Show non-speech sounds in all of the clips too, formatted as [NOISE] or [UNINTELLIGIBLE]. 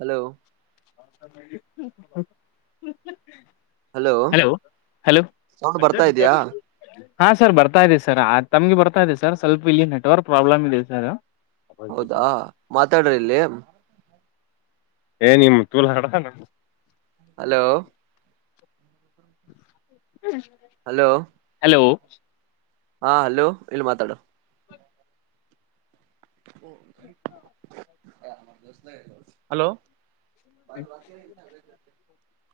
Hello [UNINTELLIGIBLE] hello hello sound ಬರ್ತಾ ಇದ್ಯಾ ಹಾ ಸರ್ ಬರ್ತಾ ಇದೆ ಸರ್ ತಮ್ಗೆ ಬರ್ತಾ ಇದೆ ಸರ್ ಸ್ವಲ್ಪ ಇಲ್ಲಿ ನೆಟ್ವರ್ಕ್ ಪ್ರಾಬ್ಲಮ್ ಇದೆ ಸರ್ ಹೌದಾ ಮಾತಾಡ್ರ ಇಲ್ಲಿ [UNINTELLIGIBLE] ಹಲೋ ಹಲೋ ಹಲೋ ಹಾ ಹಲೋ ಇಲ್ಲಿ ಮಾತಾಡು ಹಲೋ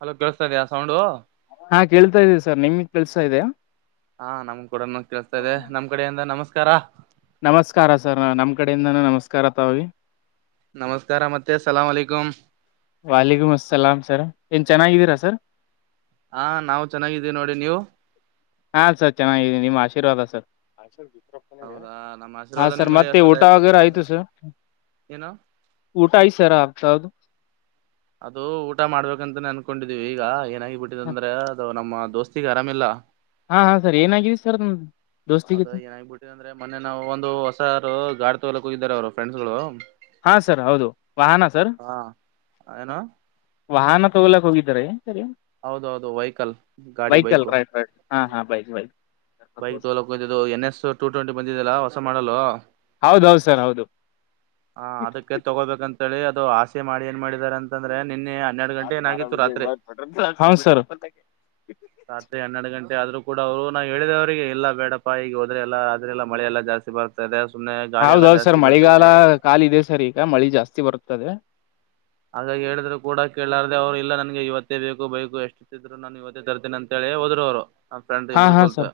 ಅಲೋ ಕೇಳಸ್ತಾ ಇದ್ಯಾಾ ಸೌಂಡು ಹಾ ಕೇಳ್ತಾ ಇದಿ ಸರ್ ನಿಮ್ದ ಕಲ್ಸ್ತಾ ಇದ್ಯಾ ಹಾ ನಮ್ ಕೂಡ ಕೇಸ್ತಾ ಇದೆ ನಮ್ ಕಡೆೆಯಿಂದ ನಮಸ್ಕಾರ ನಮಸ್ಕಾರ ಸರ್ ನಾ ನಮ್ ಕಡೆಯಿಂದಾನೂ ನಮಸ್ಕಾರ ಲಿ ವಾಾಲಕಮ ಅಸಲ ಸರ ಚೆನ್ನಾಗಿದ್ದೀರಾ ಸರ್ ಹಾ ನಾವವು್ ಚೆನ್ನಾಗಿದ್ದೀವಿ ನೋಡಿ ನೀವು ಹಾ ಸರ್ ಚೆನ್ನಾಗಿದ್ದೀನಿ ನಿಮ್ ಆಶೀರ್ವಾದ ಸರ್ ಹೌದಾ ನಮ್ಮ ಹಾ ಆಶೀರ್ವಾದ ನಿಮ್ಮಲೆ ಸದಾ ಇರ್ತೈತೆ ಒಳ ನು ಊಟಾಯ ಸರ ಆತದು ಅದು ಊಟ ಮಾಡ್ಬೇಕಂತೆ ಅನ್ಕೊಂಡಿದೀವಿ ಈಗ ಏನಾಗಿ ಬಿಟ್ಟಿದಂದ್ರೆ ಅದ ನಮ್ಮ ದೋಸ್ತಿಗೆ ಆರಾಮಲ್ಲ ಹಾ ಹಾ ಸರ್ ಏನಗಿದ ಸರ್ ನಮ್ದು ಅದ ಏನಾಗಬಿಟ್ಟಿದೆ ಅ್ರೆ ಮೊನ್ನೆ ನಾವು ಒಂದು ಹೊಸಾರರು ಗಾಡಿ ತಗೋಕ್ ಹೋಗಿದಿದ್ದಾರೆ ಅವರು ಫ್ರೆಂಡ್ಸ್ ಗಳು ಹಾ ಸರ್ ಹೌದು ವಾಹನ ಸರ್ ವಾಹನ ತಗೊಲಕ್ ಹೋಗಿದಿದ್ದಾರೆ ಹೌದೌದು ವೆಹಿಕಲ್ ಗಾಡಿ ವೆಹಿಕಲ್ ಬೈಕು ರೈಟ್ ರೈಟ್ ಹಾ ಹಾ ಬೈಕ್ ಬೈಕ್ ಬೈಕ್ ತೋಲಕ್ಂತು ಎನ್ ಎಸ್ ಟು ಟ್ವೆಂಟಿ ಬಂದಿದೆಲ್ಲ ಹೊಸ ಮಾಡಲ್ಲ ಹೌದು ಹೌದು ಸರ್ ಹೌದು ಳಿ ಅದು ಆಸೆ ಮಾಡಿ ಏನ್ ಮಾಡಿದ್ದಾರೆ ಅಂತಂದ್ರೆ ನಿನ್ನೆ ಹನ್ನೆರಡು ಗಂಟೆ ಏನಾಗಿತ್ತು ರಾತ್ರಿ ಹೌನ್ ಸರ್ ರತ್ರಿ ಹನ್ನೆಡು ಗಂಟೆ ಆದದು ಕೂಡ ಅವರು ನಾವು ಹೇಳಿದವ ಅವರಿಗೆ ಎಲ್ಲ ಬೇಡಪ್ಪಾ ಈಗ ಹೋದ್ರೆಲ್ಲ ಆದ್ರೆಲ್ಲ ಮಳೆಲ್ಲ ಜಾಸ್ತಿ ಬರ್ತ ಇದೆ ಹೌದೌದು್ ಸರ್ ಮಳೆಗಾಲ ಕಾಲದೆ ಸರ್ ಈಗ ಮಳಿ ಜಾಸ್ತಿ ಬರ್ತದೆ ಹಾಗಾಗಿ ಹೇಳಿದ್ರು ಕೂಡ ಕೇಳಲಾರ್ದೇ ಅವ್ರು ಇಲ್ಲ ನನ್ಗೆ ಇವತ್ತೇ ಬೇಕು ಬೈೇಕು ಎಷ್ಟುಿದ್ರು ನಾನು ಇವತ್ತೇ ತರ್ತೀನಿ ಅಂತ ಹೇಳಿ ಒದರ ವರ ಹಾ ಹಾ ಸರ್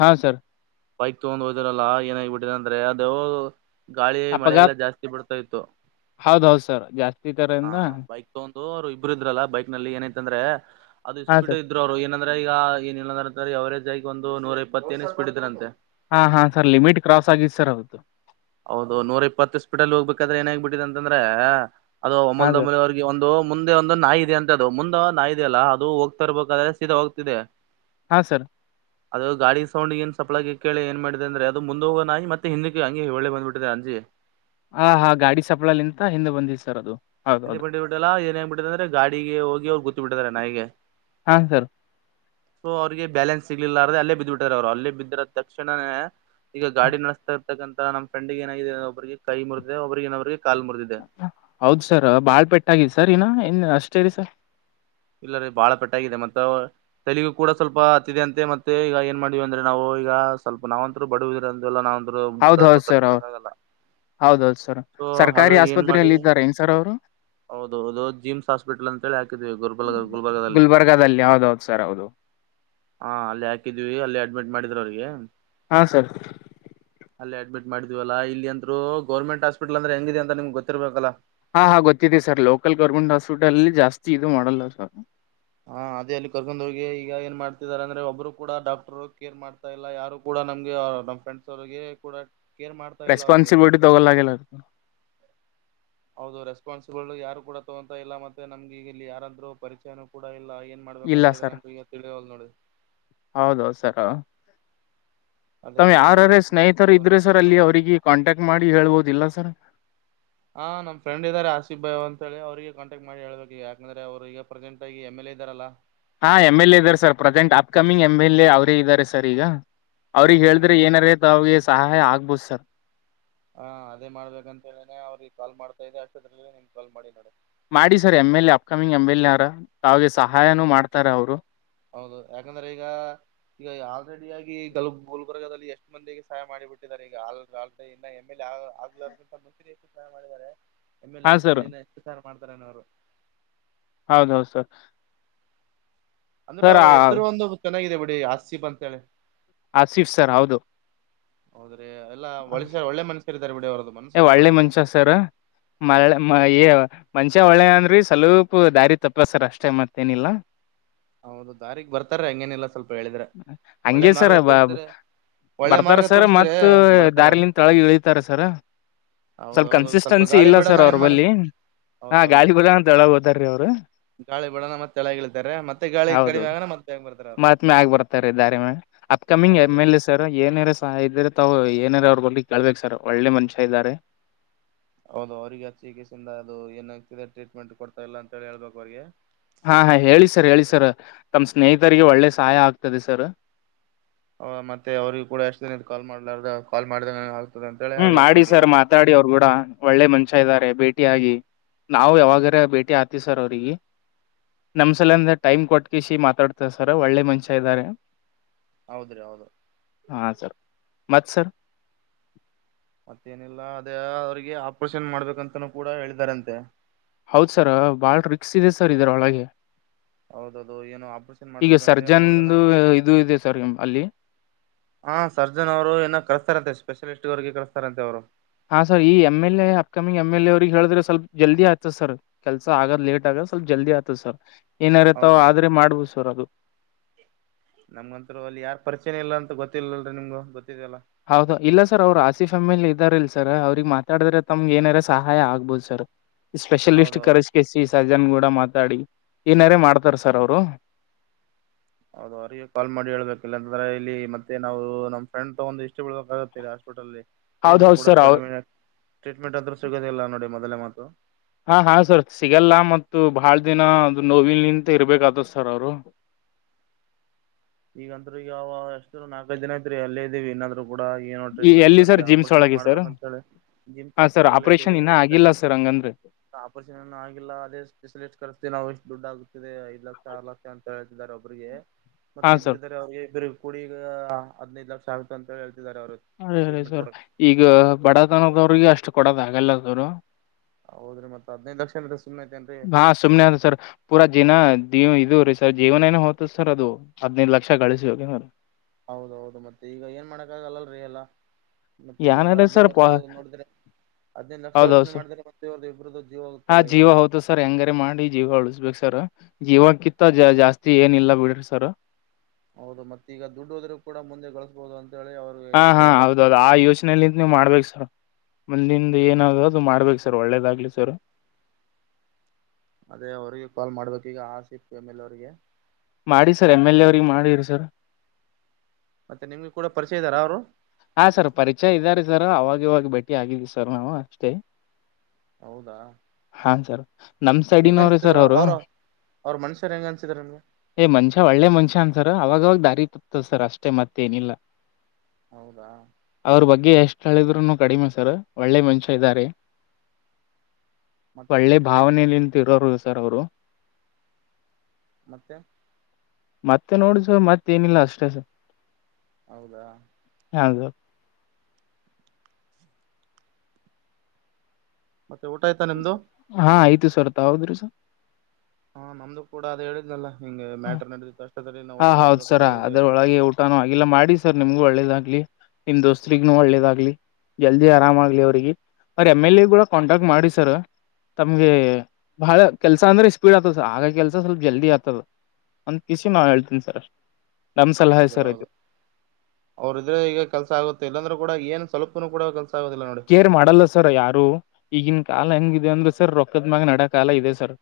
ಹಾ ಸರ್ ಬೈಕ್ ತೊಗೊಂಡ್ ಹೋದಿರಲ್ಲ ಏನಾಗಿಬಿಟ್ಟಿದೆ ಅಂದ್ರೆ ಅ ಗಾಳಿ ಮಳೆ ಎಲ್ಲಾ ಜಾಸ್ತಿ ಬಿಡ್ತಾ ಇತ್ತು ಹೌದ ಹೌದು್ ಸರ್ ಜಾಸ್ತಿ ತರಿಂದ ಅವ್ರು ಇಬ್ರು ಇದ್ರಲ್ಲ ಬೈಕ್ ನಲ್ಲಿ ಏನೈ ಅಂದ್ರೆ ಅದು ಹಾ ಸ್ಪೀಡ್ ಸರ್ ಇದ್ರು್ರು ಏನ ಅಂದ್ರೆ ಈಗ ಏ ಇ ಅವರೇಜ್ ಆಗಿ ಒಂದು ನೂರ ಇಪ್ಪತ್ತೇನ ಸ್ಪೀಡ್ ಇದರ ಅಂತೆ ಹಾ ಹಾ ಸರ್ ಲಿಮಿಟ್ ಕ್ರಾಸ್ ಆಗಿದ್ ಸರ್ ಹೌದು ಹೌದು ನೂರ ಇಪ್ಪತ್ತು ಇಷ್ಟಪಿಟಲ್ಲಿ ಹೋಗ್ಬೇಕಾದ್ರೆ ಏನ ಹಾಗ್ಬ ಬಿಟ್ಟಿದೆ ಅಂತಂದ್ರೆ ಅದು ಹಾ ಸರ್ ಒಮಲ್ದೊಮಲ್ ಅವಿಗೆ ಒಂದು ಮುಂದೆ ಒಂದು ನಾಯಿ ಇದೆ ಅಂತ ದು ಮುಂದ ನಾ ಇದೆಯಲ್ಲ ಅದು ಹೋಗ್ತರ್ಬೇಕಾದ್ರೆ ಸೀದಾ ಹೋಗ್ತಿದೆ ಹಾ ಸರ್ ಅದು ಗಾಡಿ ಸೌಂಡ್ ಏನ್ ಸಪ್ಲಾಗ ಕೇಳ ಏ ಮಾಡಿದೆ ಅಂದ್ರೆ ಅದು ಮುಂದ ಹೋಗೋ ನಿ ಮತ್ತೆ ಹಿಂದಿೆಿ ಒಳ್ಳೆ ಬಂದಬಿಟ್ಟಿದೆ ಅಂಜಿ ಹ ಹಾ ಗಾಡಿ ಸಪ್ಳಲ್ಂತ ಹಿಂದೆ ಬಂದಿದೆ್ ಸರ್ ಅದು ಹಿಂದೆ ಹೌದೌದು ಬಿ ಬಿಟ್ಟಲ್ಲ ಏನ್ ಹಂಗನ್ ಬಿಟ್ಟಿದೆ ಅಂದ್ರ ಗಾಿಗೆ ಹೋಗಿ ಅವ್ರು ಗೊತ್ ಬಿಟ್ಟತಾರೆ ನಗೆ ಹಾ ಸರ್ ಸೊ ಅವ್ರಿಗೆ ಬ್ಯಾಲೆನ್ಸ್ ಸಿಗ್ಲಿಲ್ಲ ಅ್ರೆ ಅಲ್ಲೇ ಬಿದ್ದ್ ಬಿಿಟ್ಟಾರೆ ಅವ್ರು ಅಲ್ಲೇ ಬಿದ್ದ್ರ ತಕ್ಷಣನೇ ಈಗ ಗಾಡಿ ನಡೆಸ್ತ ತತಕ್ಕಂತ ನಮ್ಮ ಫ್ರೆಂಡ್ ಏನಾಗಿದೆ ಒಬ್ರಿಗೆ ಕೈ ಮುರಿದೆ ಒಬರಿಗೆಗನೋ್ರಿಗೆ ಹೌದ ಸರ್ ಬಾಳ್ ಪೆಟ್ಟಗಿದ ಸರ್ ಇನ ಇನ್ ಅಷ್ಟೇರಿ ಸರ್ ಇಲ್ಲ ರೀ ಬಾಳ ಪೆಟ್ಟ ಆಗಿದೆ ಮತ್ತ ತೆಗು ಕೂಡ ಸ್ವಲ್ಪ ಹತ್ತಿದೆ ಅಂತೆ ಮತ್ತೆ ಈಗ ಏನ್ ಮಾಡವಿ ಅಂದ್ರೆ ನಾವು ಈಗ ಸ್ವಲ್ಪ ನಾವಂತೂ ಬಡವಿದರಲ್ಲ ನಾವಂದ್ರು ದುಡ್ಡ ಅಂತ ಕಟ್ ಮಾಡಕಕ್ಕಾಗಲ್ಲ ಹೌದೌದು್ ಸರ್ ಸರ್ಕಾರಿ ಆಸ್ಪತ್ರಲ್ಲ ಇದ್ದಾರೆ ನ್ ಸರ್ ಅವರು ಹೌದ ಹೌದು ಜಿಮ್ಸಸ್ಪಿಟಲ್ ಅಂತ ಹೇಳಿ ಹಾಕಿದವಿ ಗರ್ಬ ಗುಲ್ಬರ್ಗಲ್ಲಿ ಹಾವದೌದು ಸರ್ ಹೌದು ಹಾ ಅಲ್ಲಿ ಹಾಕಿದ್ವಿ ಅಲ್ಲಿ ಅಡ್ಮಿಟ್ ಮಾಡಿದ್ರ ಅವ್ರಿಗೆ ಹಾ ಸರ್ ಅಲ್ಲಿ ಅಡ್ಮಿಟ್ ಮಾಡಿದ್ವಲ್ಲ ಇಲ್ಲಿ ಅಂದ್ ಗರ್ಮೆಟ್ ಆಸ್ಪಿಟ್ಲ್ ಅಂದ್ರೆ ಹೆಂಗಿದೆ ಅಂತಮ್ ಗೊತ್ತಿರ್ಬೇಕಲ್ಲ ಹಾ ಹಾ ಗೊತ್ತಿದೆ ಸರ್ ಲೋಕಲ್ ಗೌರ್ಮೆಂಟ್ ಹಾಸ್ಪಿಟಲ್ಲ್ಲಿ ಜಾಸ್ತಿ ಇದು ಮಾಡಲ್ಲ ಸರ್ ಹಾ ಅದೇ ಅಲ್ಲಿ ಕರ್ಕೊಂಡ್ ಹೋಗಿ ಈಗ ಏನ್ ಮಾಡ್ತ ಅಂದ್ರೆ ಒಬ್ರು ಕೂಡ ಡಾಕ್ಟರ್ ಕೇರ್ ಮಾಡ್ತಾ ಇಲ್ಲ ಯಾರು ಕೂಡ ನಮ್ಗೆ ಅವ ನಮ್ಮ ಫ್ರೆಂಡ್ಸ್ ಅವರಿಗೆ ಕೂಡ ರೆಸ್ಪಾನ್ಸಿಬಿಲಿಟಿ ದೊಗಲ್ಲೆಲ್ಲ ಅ ಹೌದು ರೆಸ್ಪಾನ್ಸಿಬಲ್ ಯಾರು ಕೂಡ ತಗೊತ ಇಲ್ಲ ಮತ್ತೆ ನಮ್ಗೆಗ ಇಲ್ಲಿ ಯಾರಾದ್ೂ ಪರಿಚಯನೂ ಕೂಡ ಇಲ್ಲ ಏನ್ ಇಲ್ಲ ಮಾಡ್ಬೇಕಂತ ಹೇಳಿ ಸರ್ ನಮ್್ದ ಈಗ ತಿಳವಲ್ ನೋಡಿ ಹೌದೌದು ಸರ್ ತಾವ್ ಯಾರಾರ ಸ್ನೇಹಿತರು ಇದ್ರೆ ಸರ್ ಅಲ್ಲಿ ಅವ್ರಿಗೆ ಕಾಂಟ್ಯಾಕ್ಟ್ ಮಾಡಿ ಹೇಳ್ಬೋದಿಲ್ಲ ಸರ್ ಹಾ ನ್ ಫ್ರೆ ಆಸಿಫ್ ಭಯ್ ಅಂತ ಹೇಳಿ ಅವ್ರರಿಗೆ ಕಾಂಟಕ್ ಮಾಡಿ ಹೇಬೇಕ ಯಾಕಂದ್ರೆ ಅವ್ರ ಈಗ ಪ್ರೆಸೆಂ ಆಗಿ ಎಮ ಎ ಇದ್ದಾರಲ್ಲಾ ಹಾ ಎಮ್ ಎಲ್ ಎ ಇದ್ದಾರೆ sir present upcoming M L A ಅವರೇ ಇದ್ದಾರೆ ಸರ್ ಈಗ ಅವ್ರಿಗೆ ಹೇಳಿದ್ರೆ ಏನಾರ ತ ಅವಿಗೆ ಸಹಾಯ ಆಗ್ಬೋದು ಸರ್ ಹಾ ಅದೇ ಮಾಡ್ಬೇಕಂತ ಹೇಳನೆ ಅವ್ರಿಗೆ ಕಾ ಮಾಡ್ತಾ ಇದದೆ ಅಷ್ಟತ್ರ ನಿಮ ಕಾಲ್ ಮಾಡಿ ನೋಡ ಮಾಡಿ sir M L A upcoming M L A ಅವರ ಅವಾವಿಗೆ ಸಹಾಯನೂ ಮಾಡ್ತಾರ ಅವ್ರು [UNINTELLIGIBLE] ಹಾ ಈಗ ಆಲ್ರೆಡಿಯಗಿ ಗ ಗುಲ್ಬರ್ಗದಲ್ಲಿ ಎಷ್ಟು ಮಂದಿಗೆ ಸಹಾಯ ಮಾಡಿಬಿಟ್ಟಿದ್ದಾರೆ ಈಗ ಇನ್ನ ಎ್ ಎಲ್ ಯ ಆಗ್ಲರ್ಗಂತ ಮುಂಚೂರಿ ಹೆಚ್ಚಿ ಸ್ನಾನ ಮಾಡಿದ್ದಾರೆ ಎಮ ಎಲ್ ಹಾ ಸರ್ ಆದ್ಮೇಲೆ ಇನ್ನ ಎಷ್ಟು ಸಾರ್ ಮಾಡ್ತಾರೇನ ಅವ್ರು ಹೌದೌದು ಸರ್ ಅಂದ್ರೆ ಸರ್ ಅವ್ರ ಹೆಸರು ಒಂದು ಚೆನ್ನಾಗಿದೆ ಬಿಡಿ ಆಸ್ತಿೀಪ್ ಅಂತೇಳಿ ಆಸೀಫ್ ಸರ್ ಹೌದು. ಹೌದು. ಏ ಒಳ್ಳೆ ಮನಷ್ಯ ಸರ್ [UNINTELLIGIBLE] ಮಂಷ್ಯ ಒಳ್ಳೆ ಅಂದ್ರಿ ಸ್ವಲಪ್ ದಾರಿ ತಪ್ಪಸ್ಸರ್ ಅಷ್ಟೇ ಮತ್ತೇನಿಲ್ಲ. ಹೌದು ದಾರಿಗ್ ಬರ್ತಾರೆ ಹಂಗೇನಲ್ಲ ಸ್ವಲ್ಪ. ಹಂಗೆ ಸರ ಬಾಬ್. ಬರ್ತಾರ ಸರ್ ಮತ್ ದಾರಿಲಿಂದ ತಳಗ್ ಇಳಿತಾರ ಸರ. ಸ್ವಲ್ಪ ಕನ್ಸಿಸ್ಟೆನ್ಸಿ ಇಲ್ಲ ಸರ್ ಅವ್ರ [UNINTELLIGIBLE] ಹೌದೌದು ಗಾಳಿ ಬಲ ಅಂತ ಒಳಗ್ ಹೋದಾರ್ರೀ ಅವ್ರು ಗಾಳಿ ಬಡೋಣ ಮತ್ತೆಳಗಿತಾರೆ ಮತ್ತೆ ಕಳ ಕಡಿಮೆ ಮ [UNINTELLIGIBLE] ಬಯಂ ಬತಾರರು. ಮ್ಯಗ್ ಬರ್ತಾರೆ [UNINTELLIGIBLE] upcoming M L A sir ಏನರಸ [UNINTELLIGIBLE] ತಗೂ ಏನಾರ ಅವ್ರು ಬರ್ಲಿ ಕಳ್ಬೇಕ್ ಸರ್ ಒಳ್ಳೆ ಮನುಷ್ಯ ಇದ್ದಾರೆ. ಹೌದು ಅವ್ರಿಗೆ ಅ ಚಿಕಸೆಯಿಂದ ಅದು ಏನಾಗ್ತಿದೆ ಟ್ರೀಟ್ಮೆಂಟ್ ಕೊಡ್ತಾ ಇಲ್ಲ ಅಂತ ಹೇಳಿ ಹೇಳ್ಬೇಕು ಅವ್ರಿಗೆ. ಹಾ ಹಾ ಹೇಳಿ ಸರ್ ಹೇಳಿ ಸರ್ ತಮ್ಮ ಸ್ನೇಹಿತರಿಗೆ ಒಳ್ಳೆ ಸಹಾಯ ಆಗ್ತದೆ ಸರ್. ಹ ಮತ್ತೆ ಅವ್ರಿ ಕೂಡ ಎಷ್ಟು ದಿನ ಕಾಲ್ ಮಾಡ್ಲಾರ್ದ ಕಾಲ್ ಮಾಡಿದಾಗ ಹ್ಮ್ ಮಾಡಿ ಸರ್ ಮಾತಾಡಿ ಅವ್ರು ಕೂಡ ಒಳ್ಳೆ ಮನ್ಷ ಇದಾರೆ ಭೇಟಿಯಾಗಿ ನಾವು ಯಾವಾಗಾರ ಭೇಟಿ ಆತೀವಿ ಸರ್ ಅವ್ರಿಗೆ. ನಮ್ಸಲ ಅಂದ ಟೈಮ್ ಕೊಟ್ಕಿಸಿ ಮಾತಾಡ್ತಾರ ಸರ್ ಒಳ್ಳೆ ಮನ್ಷ ಇದ್ದಾರೆ. ಹಾ ಸರ್ ಮತ್ ಸರ್ ಮತ್ತೇನಿಲ್ಲ ಅದೇ ಅವ್ರಿಗೆ ಆಪರೇಷನ್ ಮಾಡ್ಬೇಕಂತನೂ ಕೂಡ ಹೇಳಿದಾರಂತೆ. ಹೌದ್ ಸರ್ ಬಾಳ್ ರಿಕ್ಸ್ ಇದೆ ಸರ್ ಇದರೊಳಗೆ. ಈಗ ಸರ್ಜನ್ ದು ಇದು ಇದೆ ಸರ್. ಅಲ್ಲಿ ಹಾ ಸರ್ಜನ್ ಅವರು ಏನ ಕಳಸ್ತಾರಂತೆ ಸ್ಪೆಷಲಿಸ್ಟ್ಗೆ ಕಳಸ್ತಾರಂತೆ ಅವ್ರು. ಹಾ ಸರ್ ಈ M L A upcoming M L A ಅವ್ರಗ್ ಹೇಳಿದ್ರೆ ಸ್ಲ್ಪ ಜಲ್ದಿ ಆಯತದ ಸರ್ ಕೆಲ್ಸ ಆಗದ್ ಲೇಟ್ ಆಗತ್. ಸ್ವಲ್ಪ ಜಲ್ದಿ ಆಗ್ತದ ಸರ್ ಏನಾರತಾವ ಆದ್ರೆ ಮಾಡ್ಬೋದು ಸರ್ ಅದು. ನಮ್ಗಂತರು ಅಲ್ಲಿ ಯಾರು ಪರಿಚಯ ಇಲ್ಲ ಅಂತ ಗೊತ್ತಿಲ್ಲಲ್ರರಿ ನಿಮ್ಗ ಗೊತ್ತ. ಹೌದು ಇಲ್ಲ ಸರ್ ಅವ್ರು ಆಸಿ ಫ್ಯಾಮಿಲಿ ಇದ್ದಾರೆ ಇಲ್ ಸರ ಅವ್ರಗ್ ಮಾತಾಡಿದ್ರೆ ತಮ್ಗೆ ಏನಾರ ಸಹಾಯ ಆಗ್ಬೋದು ಸರ್. ಸ್ಪೆಷಲಿಸ್ಟ್ ಕರೆಸಕಸಿ ಸಜಾನ್ ಗೂಡ ಮ ಮಾತಾಡಿ ಏನಾರ ಮಾಡ್ತಾರ ಸರ್ ಅವರು. ಹೌದು ಅವರಿಗೆ ಕಾಲ್ ಮಾಡಿ ಹೇಬೇಕಿಲ್ಲ ಅಂತಂದ್ರೆ ಇಲ್ಲಿ ಮತ್ತೆ ನಾವು ನಮ್ಮ ಫ್ರೆಂಡ್ ತಗ ಒಂದು ಇಷ್ಟ ಬಳ್ ಆಗುತ್ತೆ ಹಾಸ್ಪಿಟಲಲ್ಲಿ. ಏನು ಹೌದೌದು ಕೂಡ ಸರ್ ಅವ್ ಕಡಿಮೆ ಟ್ರೀಟ್ಮೆಂಟ್ ಅಂದ್ರೂ ಸಿಗೋದಿಲ್ಲ ನೋಡಿ ಮೊದಲೇ ಮಾತು ಹಾ ಹಾ ಸರ್ ಸಿಗಲ್ಲ ಮತ್ತು ಬಹಳ ದಿನ ಅದು ನೋವಿಲ್ ನಿಂತ ಇರ್ಬೇಕತತ್ ಸರ್ ಅವರು. [INAUDIBLE] ಈಗಂದ್ರ ಈಗಾವ ಎಷ್ಟ ನಲ್ಕೈದು ದಿನ ಐತ್ರಿ ಅಲ್ಲೇ ಇದೀವಿ ಇನ್ನಾದ್ರು. ಕೂಡ ಏನೋ ಈ ಟ್ರೀಟ್ಮೆಂಟ್ ಇಲ್ಲ ಎಲ್ಲಿ ಸರ್ ಜಿಮ್ಸ್ ಆಪರೇಷನ್ ಒಳಗೆ ಸರ್ ಮಾಡ್ಬೇಕಂತ ಹೇಳಿ ಜಿಮ್ಸ್ ಹಾ ಸರ್ ಹಾಸ್ಪಿಟಲ್ ಆಪರೇಷನ್ ಇದ್ದವಿ. ಇನ್ನ ಆಗಿಲ್ಲ ಸರ್ ಹಂಗಂದ್ರೆ ಆಪ್ರೆಶನ್ ಆಗಿಲ್ಲ ಅದೇ ಸ್ೆಿಸಟ್ ಕರ್ತೀವಿ ನಾವು. ದುಡ್ಡು ಆಗುತ್ತಿದೆ ಐದ್ ಲಕ್ಷ ಆರು ಲಕ್ಷ ಅಂತ ಹೇಳ್ತಿದ್ದಾರೆ ಒಬ್ಬ್ರಿಗೆ ಮತ್ತೆ ಹಾ ಸರ್ ಇಬ್ರೀದರೆ [UNINTELLIGIBLE] ಕುುಡಿಗ ಹದ್ನೈದು ಲಕ್ಷ ಆಗತು ಅಂತ ಹೇಳ್ತ ಅರಿ ಸರ್ ಈಗ ಬಡತನದವ್ರಿಗೆ ಅಷ್ಟು ಕೊಡದ ಆಗಲ್ಲ ಸರ್. ಹಾ ಸುಮನೆ ಸರ್ ಪೂರಾ ಜೀನಾ ಇ ಇದದು ರೀ ಸರ್ ಜೀವನ ನ ಹ ಹೊತದ ಸರ್ ಅದು ಹದ್ನೈದು ಲಕ್ಷ ಗಳಿಸಿ ಹೋಗನ. ಹೌದೌದು ಮತ್ತೆ ಈಗ ಏನ್ ಮಾಡಕ್ಕ ಆಗಲ್ಲಲ್ರಿ ಎಲ್ಲಾ. ಮತ್ತೆ ಇಲ್ಲಾಂದ್ರೆ ಏನಾರ ಹದ್ೈದು ಸರ್ ಪ ಲಕ್ಷ ನೋಡಿದ್ರೆ ಹದ್ೈದು ಲಕ್ಷ ಹೌದೌದು ಯೋಚನೆ ಸರ್ ಮಾಡಿದ್ರೆ ಮತ್ತೆ ಇವ್ರರು ಇಬ್ರದ್ದ. ಹಾ ಜೀವ ಹೌದು ಸರ್ ಹೆಂಗಾರ ಮಾಡಿ ಜೀವ ಉಳಸ್ಬೇಕು ಸರ್. ಜೀವಕ್ಕಿತ್ತ ಜ ಜಾಸ್ತಿ ಏನಿಲ್ಲ ಬಿಡ್ರಿ ಸರ್. ಹೌದು ಮತ್ತ ಈಗ ದುಡ್ಡು ಹೋದ್ರೂ ಕೂಡ ಮುಂದೆ ಗಳಿಸ್ಬಹುದು ಅಂತ ಹಾ ಹಾ ಹೌದೌದು ಆ ಯೋಚನೆಯಲ್ಲಿಂತ ನೀವು್ ಮಾಡ್ಬೇಕು ಸರ್. ಮುಂದಿಂದ ಏನ ಅದು ಮಾಡ್ಬೇಕು ಸರ್ ಒಳ್ಳೇದಾಗ್ಲಿ ಸರ್. ಅದೇ ಅವರ್ಗೆ ಕಲ್ ಮಾಡ್ಬೇಕು ಈಗ [UNINTELLIGIBLE] ಎಮ್ ಎಲ್ ಎ ಅವರ್ಗೆ. ಮಾಡಿ ಸರ್ ಎಮ್ ಎಲ್ ಎ ಅವ್ರಿಗೆ ಮಾಡಿರಿ ಸರ್ ಮತ್ತೆ ನಿಮ್ಗೆ ಕೂಡ ಪರಿಚಯ ಇದಾರ ಅವರು ಹಾ ಸರ್ ಪರಿಚಯ ಇದ್ದಾರೆ ಸರ್ ಅವಾಗವಾಗ ಭೇಟಿ ಆಗಿದವಿ ಸರ್ ನಾವು ಅಷ್ಟೇ ಹೌದಾ ಹಾ ಸರ್ ನಮ್ ಸಡಿನವ್ರ ಸರ್ ಅವರು ಏ್ ಮನ್ಷ್ಯ ಒಳ್ಳೆ ಮನುಷ್ಯ ಸರ್ ಅವಾಗವಾಗ ದಾರಿ ಸರ್ ಅಷ್ಟೇ ಮತ್ತೆೇನಿಲ್ಲ ಅವ್ರ ಬಗ್ಗೆ ಎಷ್ಟು ಹೇಳಿದ್ರು ಕಡಿಮೆ ಸರ್ ಒಳ್ಳೆ ಮನುಷ ಇದ್ದಾರೆ ಒಳ್ಳೆ ಭಾವನೆಯಲ್ಲಿಂತ ಇರೋರು ಸರ್ ಅವರು ಮತ್ತೆ ಮತ್ತೆ ನೋಡುಸ ಮತ್ತೇಏನಿಲ್ಲ ಅಷ್ಟೇ ಸ ಹೌದಾ ಹೌದು ಮತ್ತೆ ಊಟ ಆಯ್ತಾ ನಿಮ್ದ ಹಾ ಆಯ್ತು ಸರ್ ತಾವು ಹಾ ನಮ್ದು ಕೂಡ ಅದೆ ಹೇಳಿದ್ಲಲ್ಲ ನಿಮ್ಗೆ ಮ್ಯಾಟರ್ ನಡದಿತ್ತು ಅಷ್ಟ ಹಾ ಹೌದ್ ಸರ ಅದ್ರೊಳಗೆ ಊಟಾನೂ ಆಗಲ್ಲ ಮಾಡಿ ಸರ್ ನಿಮ್ಗೂ ಒಳ್ಳೇದ ನಿಮ್ ದೋಸ್ತಿಗು ಒಳ್ಳೇದಾಗ್ಲಿ ಜಲ್ದಿ ಆರಾಮಾಗ್ಲಿ ಅವ್ರಿಗೆ ಅವ ಎಮ್ ಎಲ್ ಎ ಕೂಡ ಕಾಂಟಾಕ್ಟ್ ಮಾಡಿ ಸರ್ ತಮ್ಗೆ ಬಹಳ ಕೆಲ್ಸ ಅಂದ್ರೆ ಸ್ಪೀಡ್ ಆತದ ಹಾಗ ಕೆಲ್ಸ ಸ್ವಲ್ಪ ಜಲ್ದಿ ಆಗ್ತದ ಒಂದ ಪಿಸಿ ನಾ ಹೇಳ್ತೀನಿ ಸರ್ ನಮ್ ಸಲಹೆ ಹೌದ ಸರ್ ಹೌದು ಇದು ಅವ್ರ ಇದ್ರೆ ಈಗ ಕೆಲ್ಸ ಆಗುತ್ತೆ ಇಲ್ಲಾಂದ್ರೂ ಕೂಡ ಏನ್ ಸ್ವಲ್ಪನೂ ಕೂಡ ಕೆಲ್ಸ ಕೇರ್ ಮಾಡಲ್ಲ ಸರ್ ಯಾರು ಈಗಿನ ಕಾಲ ಹೆಂಗಿದೆ ಅಂದ್ರೆ ಸರ್ ರೊಕ್ಕದ ಮ್ಯ ನಡ್ಯ ಕಾಲ ಇದೆ ಸರ್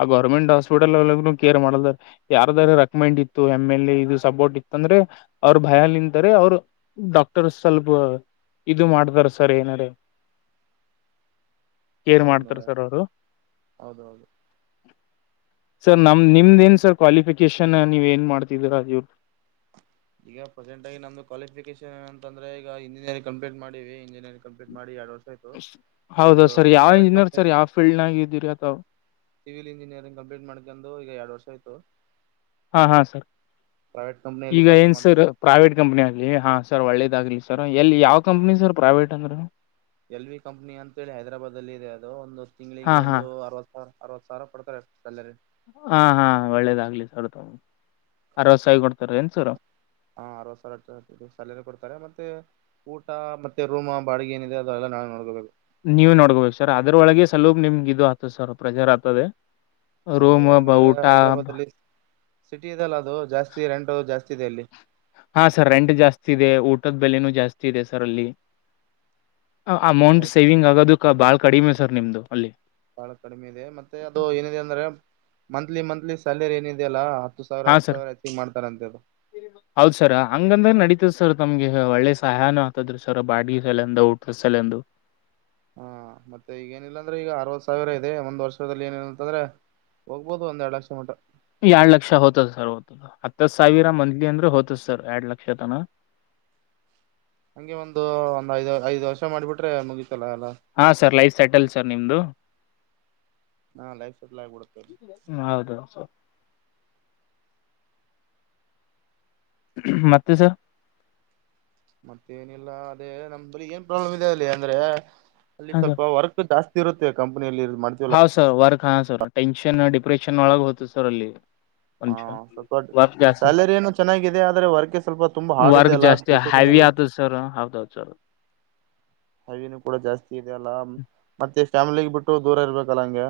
ಆ ಗೌರ್ಮೆಂಟ್ ಹಾಸ್ಪಿಟಲ್ ಕೇರ್ ಮಾಡಾರ ಯಾರದಾರ ರೆಕಮೆಂಡ್ ಇತ್ತು ಎಮ ಎಲ್ ಎ ಇದು ಸಪೋರ್ಟ್ ಇತ್ತು ಅಂದ್ರೆ ಅವ್ರ ಭಯ ನಿಂತಾರೆ ಅವರು ಡಾಕ್ಟರ್ಸ್ ಸ್ವಲ್ಪ ಇದು ಮಾಡತಾರ ಸರಿನಡ ಏನ್ ಮಾಡ್ತಾರ ಸರ್ ಅವರು ಸರ್ ನಮ ನಿಮ್ದ ಏನ್ ಸರ್ ಕ್ವಾಲಿಫಿಕೇಶನ್ ನೀವ ಏನ್ ಮಾಡ್ತಿದೀರಾ ಇವರು ಈಗ ಪ್ರೆಸೆಂಟ್ ಆಗ ನಮ್ದು ಕ್ವಾಲಿಫಿಕೇಷನ್ ಅಂದ್ರ ಈಗ ಇಂಜಿನಿಯರಿಂಗ್ ಕಂಪ್ಲೀಟ್ ಮಾಡಿ ಇಂಜಿಯರಿಂಗ ಕಂಪ್ಲೀಟ್ ಮಾಡಿ ಎರಡು ವರ್ ಹೌದ ಸರ್ ಯಾವ ಇಂಜಿನಿಯರ್ ಸರ್ ಯಾವ್ ಫೀಲ್ಡ್ನಾಗಿದೀರಿ ಅಥಾವ ಸಿವಿಲ್ ಇಂಜಿನಿಯರಿಂಗ್ ಕಂಪ್ಲೀಟ್ ಮಾಡ್ಕಂದು ಈಗ ಎರಡು ವರ್ಷ ಆಯ್ತು ಹಾ ಹಾ ಸರ್ ಈಗ ಏನ್ ಸರ್ ಪ್ರೈವೇಟ್ ಕಂಪನಿ ಆಗ್ಲಿ ಹಾ ಸರ್ ಒಳ್ಳೇದಾಗ್ಲಿ ಸರ್ ಎಲ್ಲಿ ಯಾವ್ ಕಂಪ್ನಿ ಸರ್ ಪ್ರೈವೇಟ್ ಅಂದ್ರ ಎಲ್ ವಿ ಕಂಪ್ನಿ ಅಂತ ಹೇಳಿ ಹೈದರಾಬಾದ್ಲ್ ಇದೆ ಅದು ಒಂದು ತಿಂಗಳಿಗೆ ಹಾ ಹಾ ಒಂದು ಅರವತ್ತು ಅರವತ್ತು ಸಾವಿರ ಕೊಡ್ತಾರೆ ಸ್ಯಾಲರಿ ಹಾ ಹಾ ಒಳ್ಳೇದಾಗ್ಲಿ ಸರ್ ಅರವತ್ತು ಸಾವಿರ ಕೊಡ್ತಾರ ಎನ್ಸರು ಹಾ ಅರವತ್ ಸಾವಿರ ಹ ಸ್ಯಾಲರಿ ಕೊಡ್ತಾರೆ ಮತ್ತೆ ಊಟ ಮತ್ತೆ ರೂಮ ಬಾಡಿಗೆ ಏನಿದೆ ಅಲ್ಲ ನಾವು ನೋಡ್ಕಬೇಕು ನೀವ್ ನೋಡ್ಕೋಬೇಕು ಸರ್ ಅದ್ರೊಳಗೆ ನಿಮ್ಗೆ ಇದು ಆತದ ಸರ್ ಪ್ರೆಜರ್ ಆಗ್ತದೆ ರೋಮು ಊಟ ಸಿಟಿ ಇದೆಲ್ಲ ಅದು ಜಾಸ್ತಿ ರೆಂಟ್ ಜಾಸ್ತಿ ಇದೆ ಅಲ್ಲಿ ಹಾ ಸರ್ ರೆಂಟ್ ಜಾಸ್ತಿ ಇದೆ ಊಟದ ಬೆಲೆನೂ ಜಾಸ್ತಿ ಇದೆ ಸರ್ ಅಲ್ಲಿ ಅಮೌಂಟ್ ಸೇವಿಂಗ್ ಆಗೋದಕ್ ಬಾಳ್ ಕಡಿಮೆ ಸರ್ ನಿಮ್ದು ಅಲ್ಲಿ ಬಹಳ ಕಡಿಮೆ ಇದೆ ಮತ್ತೆ ಅದು ಏನಿದೆ ಅಂದ್ರೆ ಮಂತ್ಲಿ ಮಂತ್ಲಿ ಸ್ಯಾಲರಿ ಏನಿದೆೆಯ ಅಲ್ಲ ಹಾ ಸರ್ ಹೌದ ಸರ್ ಹಂಗಂದ್ರ ನಡೀತದೆ ಸರ್ ತಮ್ಗೆ ಒಳ್ಳೆ ಸಹಾಯನ ಆತದ್ರರು ಸರ್ ಬಾಡಿ ಸಲೆಂದು ಊಟದ ಸಲೆಂದು ಹಾ ಮತ್ತೆ ಈಗ ಏನಿಲ್ಲಾಂದ್ರೆ ಈಗ ಅರವತ್ ಸಾವಿರ ಇದೆ ಒಂದ್ ವರ್ಷದಲ್ಲಿ ಏನಿಲ್ಲ ಅಂತಂದ್ರೆ ಹೋಗ್ಬೋದು ಒಂದೆರಡ್ ಲಕ್ಷ ಮಟ್ಟ ಎರಡ್ ಲಕ್ಷ ಹ್ತದ ಸರ್ ಹ್ತದ ಹತ್ತತ್ ಸಾವಿರ ಮಂತ್ಲಿ ಅಂದ್ರೆ ಹತದ ಸರ್ ಸರ್ ಎರೆಡ್ ಲಕ್ಷತಾನ ಹಂಗೆ ಒಂದು ಒಂದ್ ಐದ್ ಐದ್ ವರ್ಷ ಮಾಡಿಬಿಟ್ರೆ ಮುಗಿತ್ತು ಹಾ ಸರ್ ಲೈಫ್ ಸೆಟಲ್ ಸರ್ ನಿಮ್ದು ಹ ಹೌದು ಮತ್ತೆ ಸರ್ ಮತ್ತ ಏನಿಲ್ಲ ಅದೇ ನಮ್ದಲ್ಲಿ ಏನ್ ಪ್ರಾಬ್ಲಮ್ ಇದೆ ಅಲ್ಲಿ ಅಂದ್ರೆ ಅಲ್ಲಿ ಹಾ ಸರ್ ಸ್ವಲ್ಪ ವರ್ಕ್ ಜಾಸ್ತಿ ಸ್ತ್ತಿರುತ್ತತೆ ಕಂಪನಿಯಲ್ಲಿ ಇದು ಮಾಡ್ತಿೀವಲ್ಲ ಹಾ ಸರ್ ವರ್ಕ್ ಹಾ ಸರ್ ಟೆನ್ಷನ್ ಡಿಪ್ರೆಷನ್ ಒಳಗೆ ಹೋತು ಸರ್ ಅಲ್ಲಿ ಹಾ ಮನುಷ್ಯ ಸ್ವಲ್ಪ ವರ್ಕ್ ಜಾಸ್ತಿ ಸ್ಯಾಲರಿ ಏನು ಚೆನ್ನಾಗಿದೆ ಆದ್ರೆ ವರ್ಕ್ ಸ್ವಲ್ಪ ತುಂಬಾ ಹಾರ್ಡ್ ಇದೆ ಅಲ್ಲನ್ ಫ್ರೀ ಆತ ಸರ್ ಹೌದು ಚ ಹಿನ ಕೂಡ ಜಾಸ್ತಿ ಇದೆ ಅಲ್ಲ ಮತ್ತೆ ಚಫ್ಯಾಮ್ಲಿಗೆ ಬಿಟ್ಟು ದೂರ ಇರ್ಬೇಕಲ್ಲ ಹಂಗೆ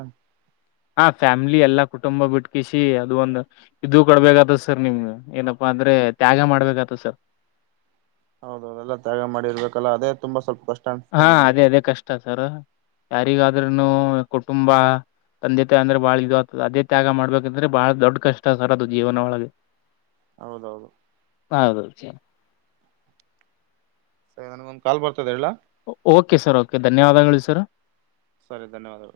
ಹಾ ಫ್ಯಾಮಿಲಿ ಎಲ್ಲಾ ಕುಟುಂಬ ಬಿಟ್ಕಿಸಿ ಅದು ಒಂದ್ ಇದು ಕೊಡ್ಬೇಕೇತದ ಸರ್ ನಿಮ್ ಏನಪ್ಪಾ ಅಂದ್ರೆ ತ್ಯಾಗ ಮಾಡ್ಬೇಕತ ಸರ್ ಹೌದೌದುದೆಲ್ಲ ತ್ಯಾಗ ಮಾಡಿರ್ಬೇಕಲ್ಲ ಅದೇ ತುಂಬಾ ಸ್ವಲ್ಪ ಕಷ್ಟ ಹಾ ಅದೇ ಅದೇ ಕಷ್ಟ ಸರ್ ಯಾರಿಗಾದ್ೂನು ಕುಟುಂಬ ತಂದೆ ತಾಯಿ ಅಂದ್ರೆ ಬಾಳ ಇದು ಆತದ ಅದೇ ತ್ಯಾಗ ಮಾಡ್ಬೇಕಂದ್ರೆ ಬಹಳ ದೊಡ್ಡ ಕಷ್ಟ ಸರ್ ಅದು ಜೀವನ ಒಳಗೆ ಹೌದಹೌದು ಸರಿ ನನ್ಗೊಂದ ಕಾಲ್ ಬರ್ತದೆ ಹೇಳ್ ಓಕೆ ಸರ್ ಓಕೆ ಧನ್ಯವಾದಗಳು ಸರ್ ಸರಿ ಧನ್ಯವಾದಗಳು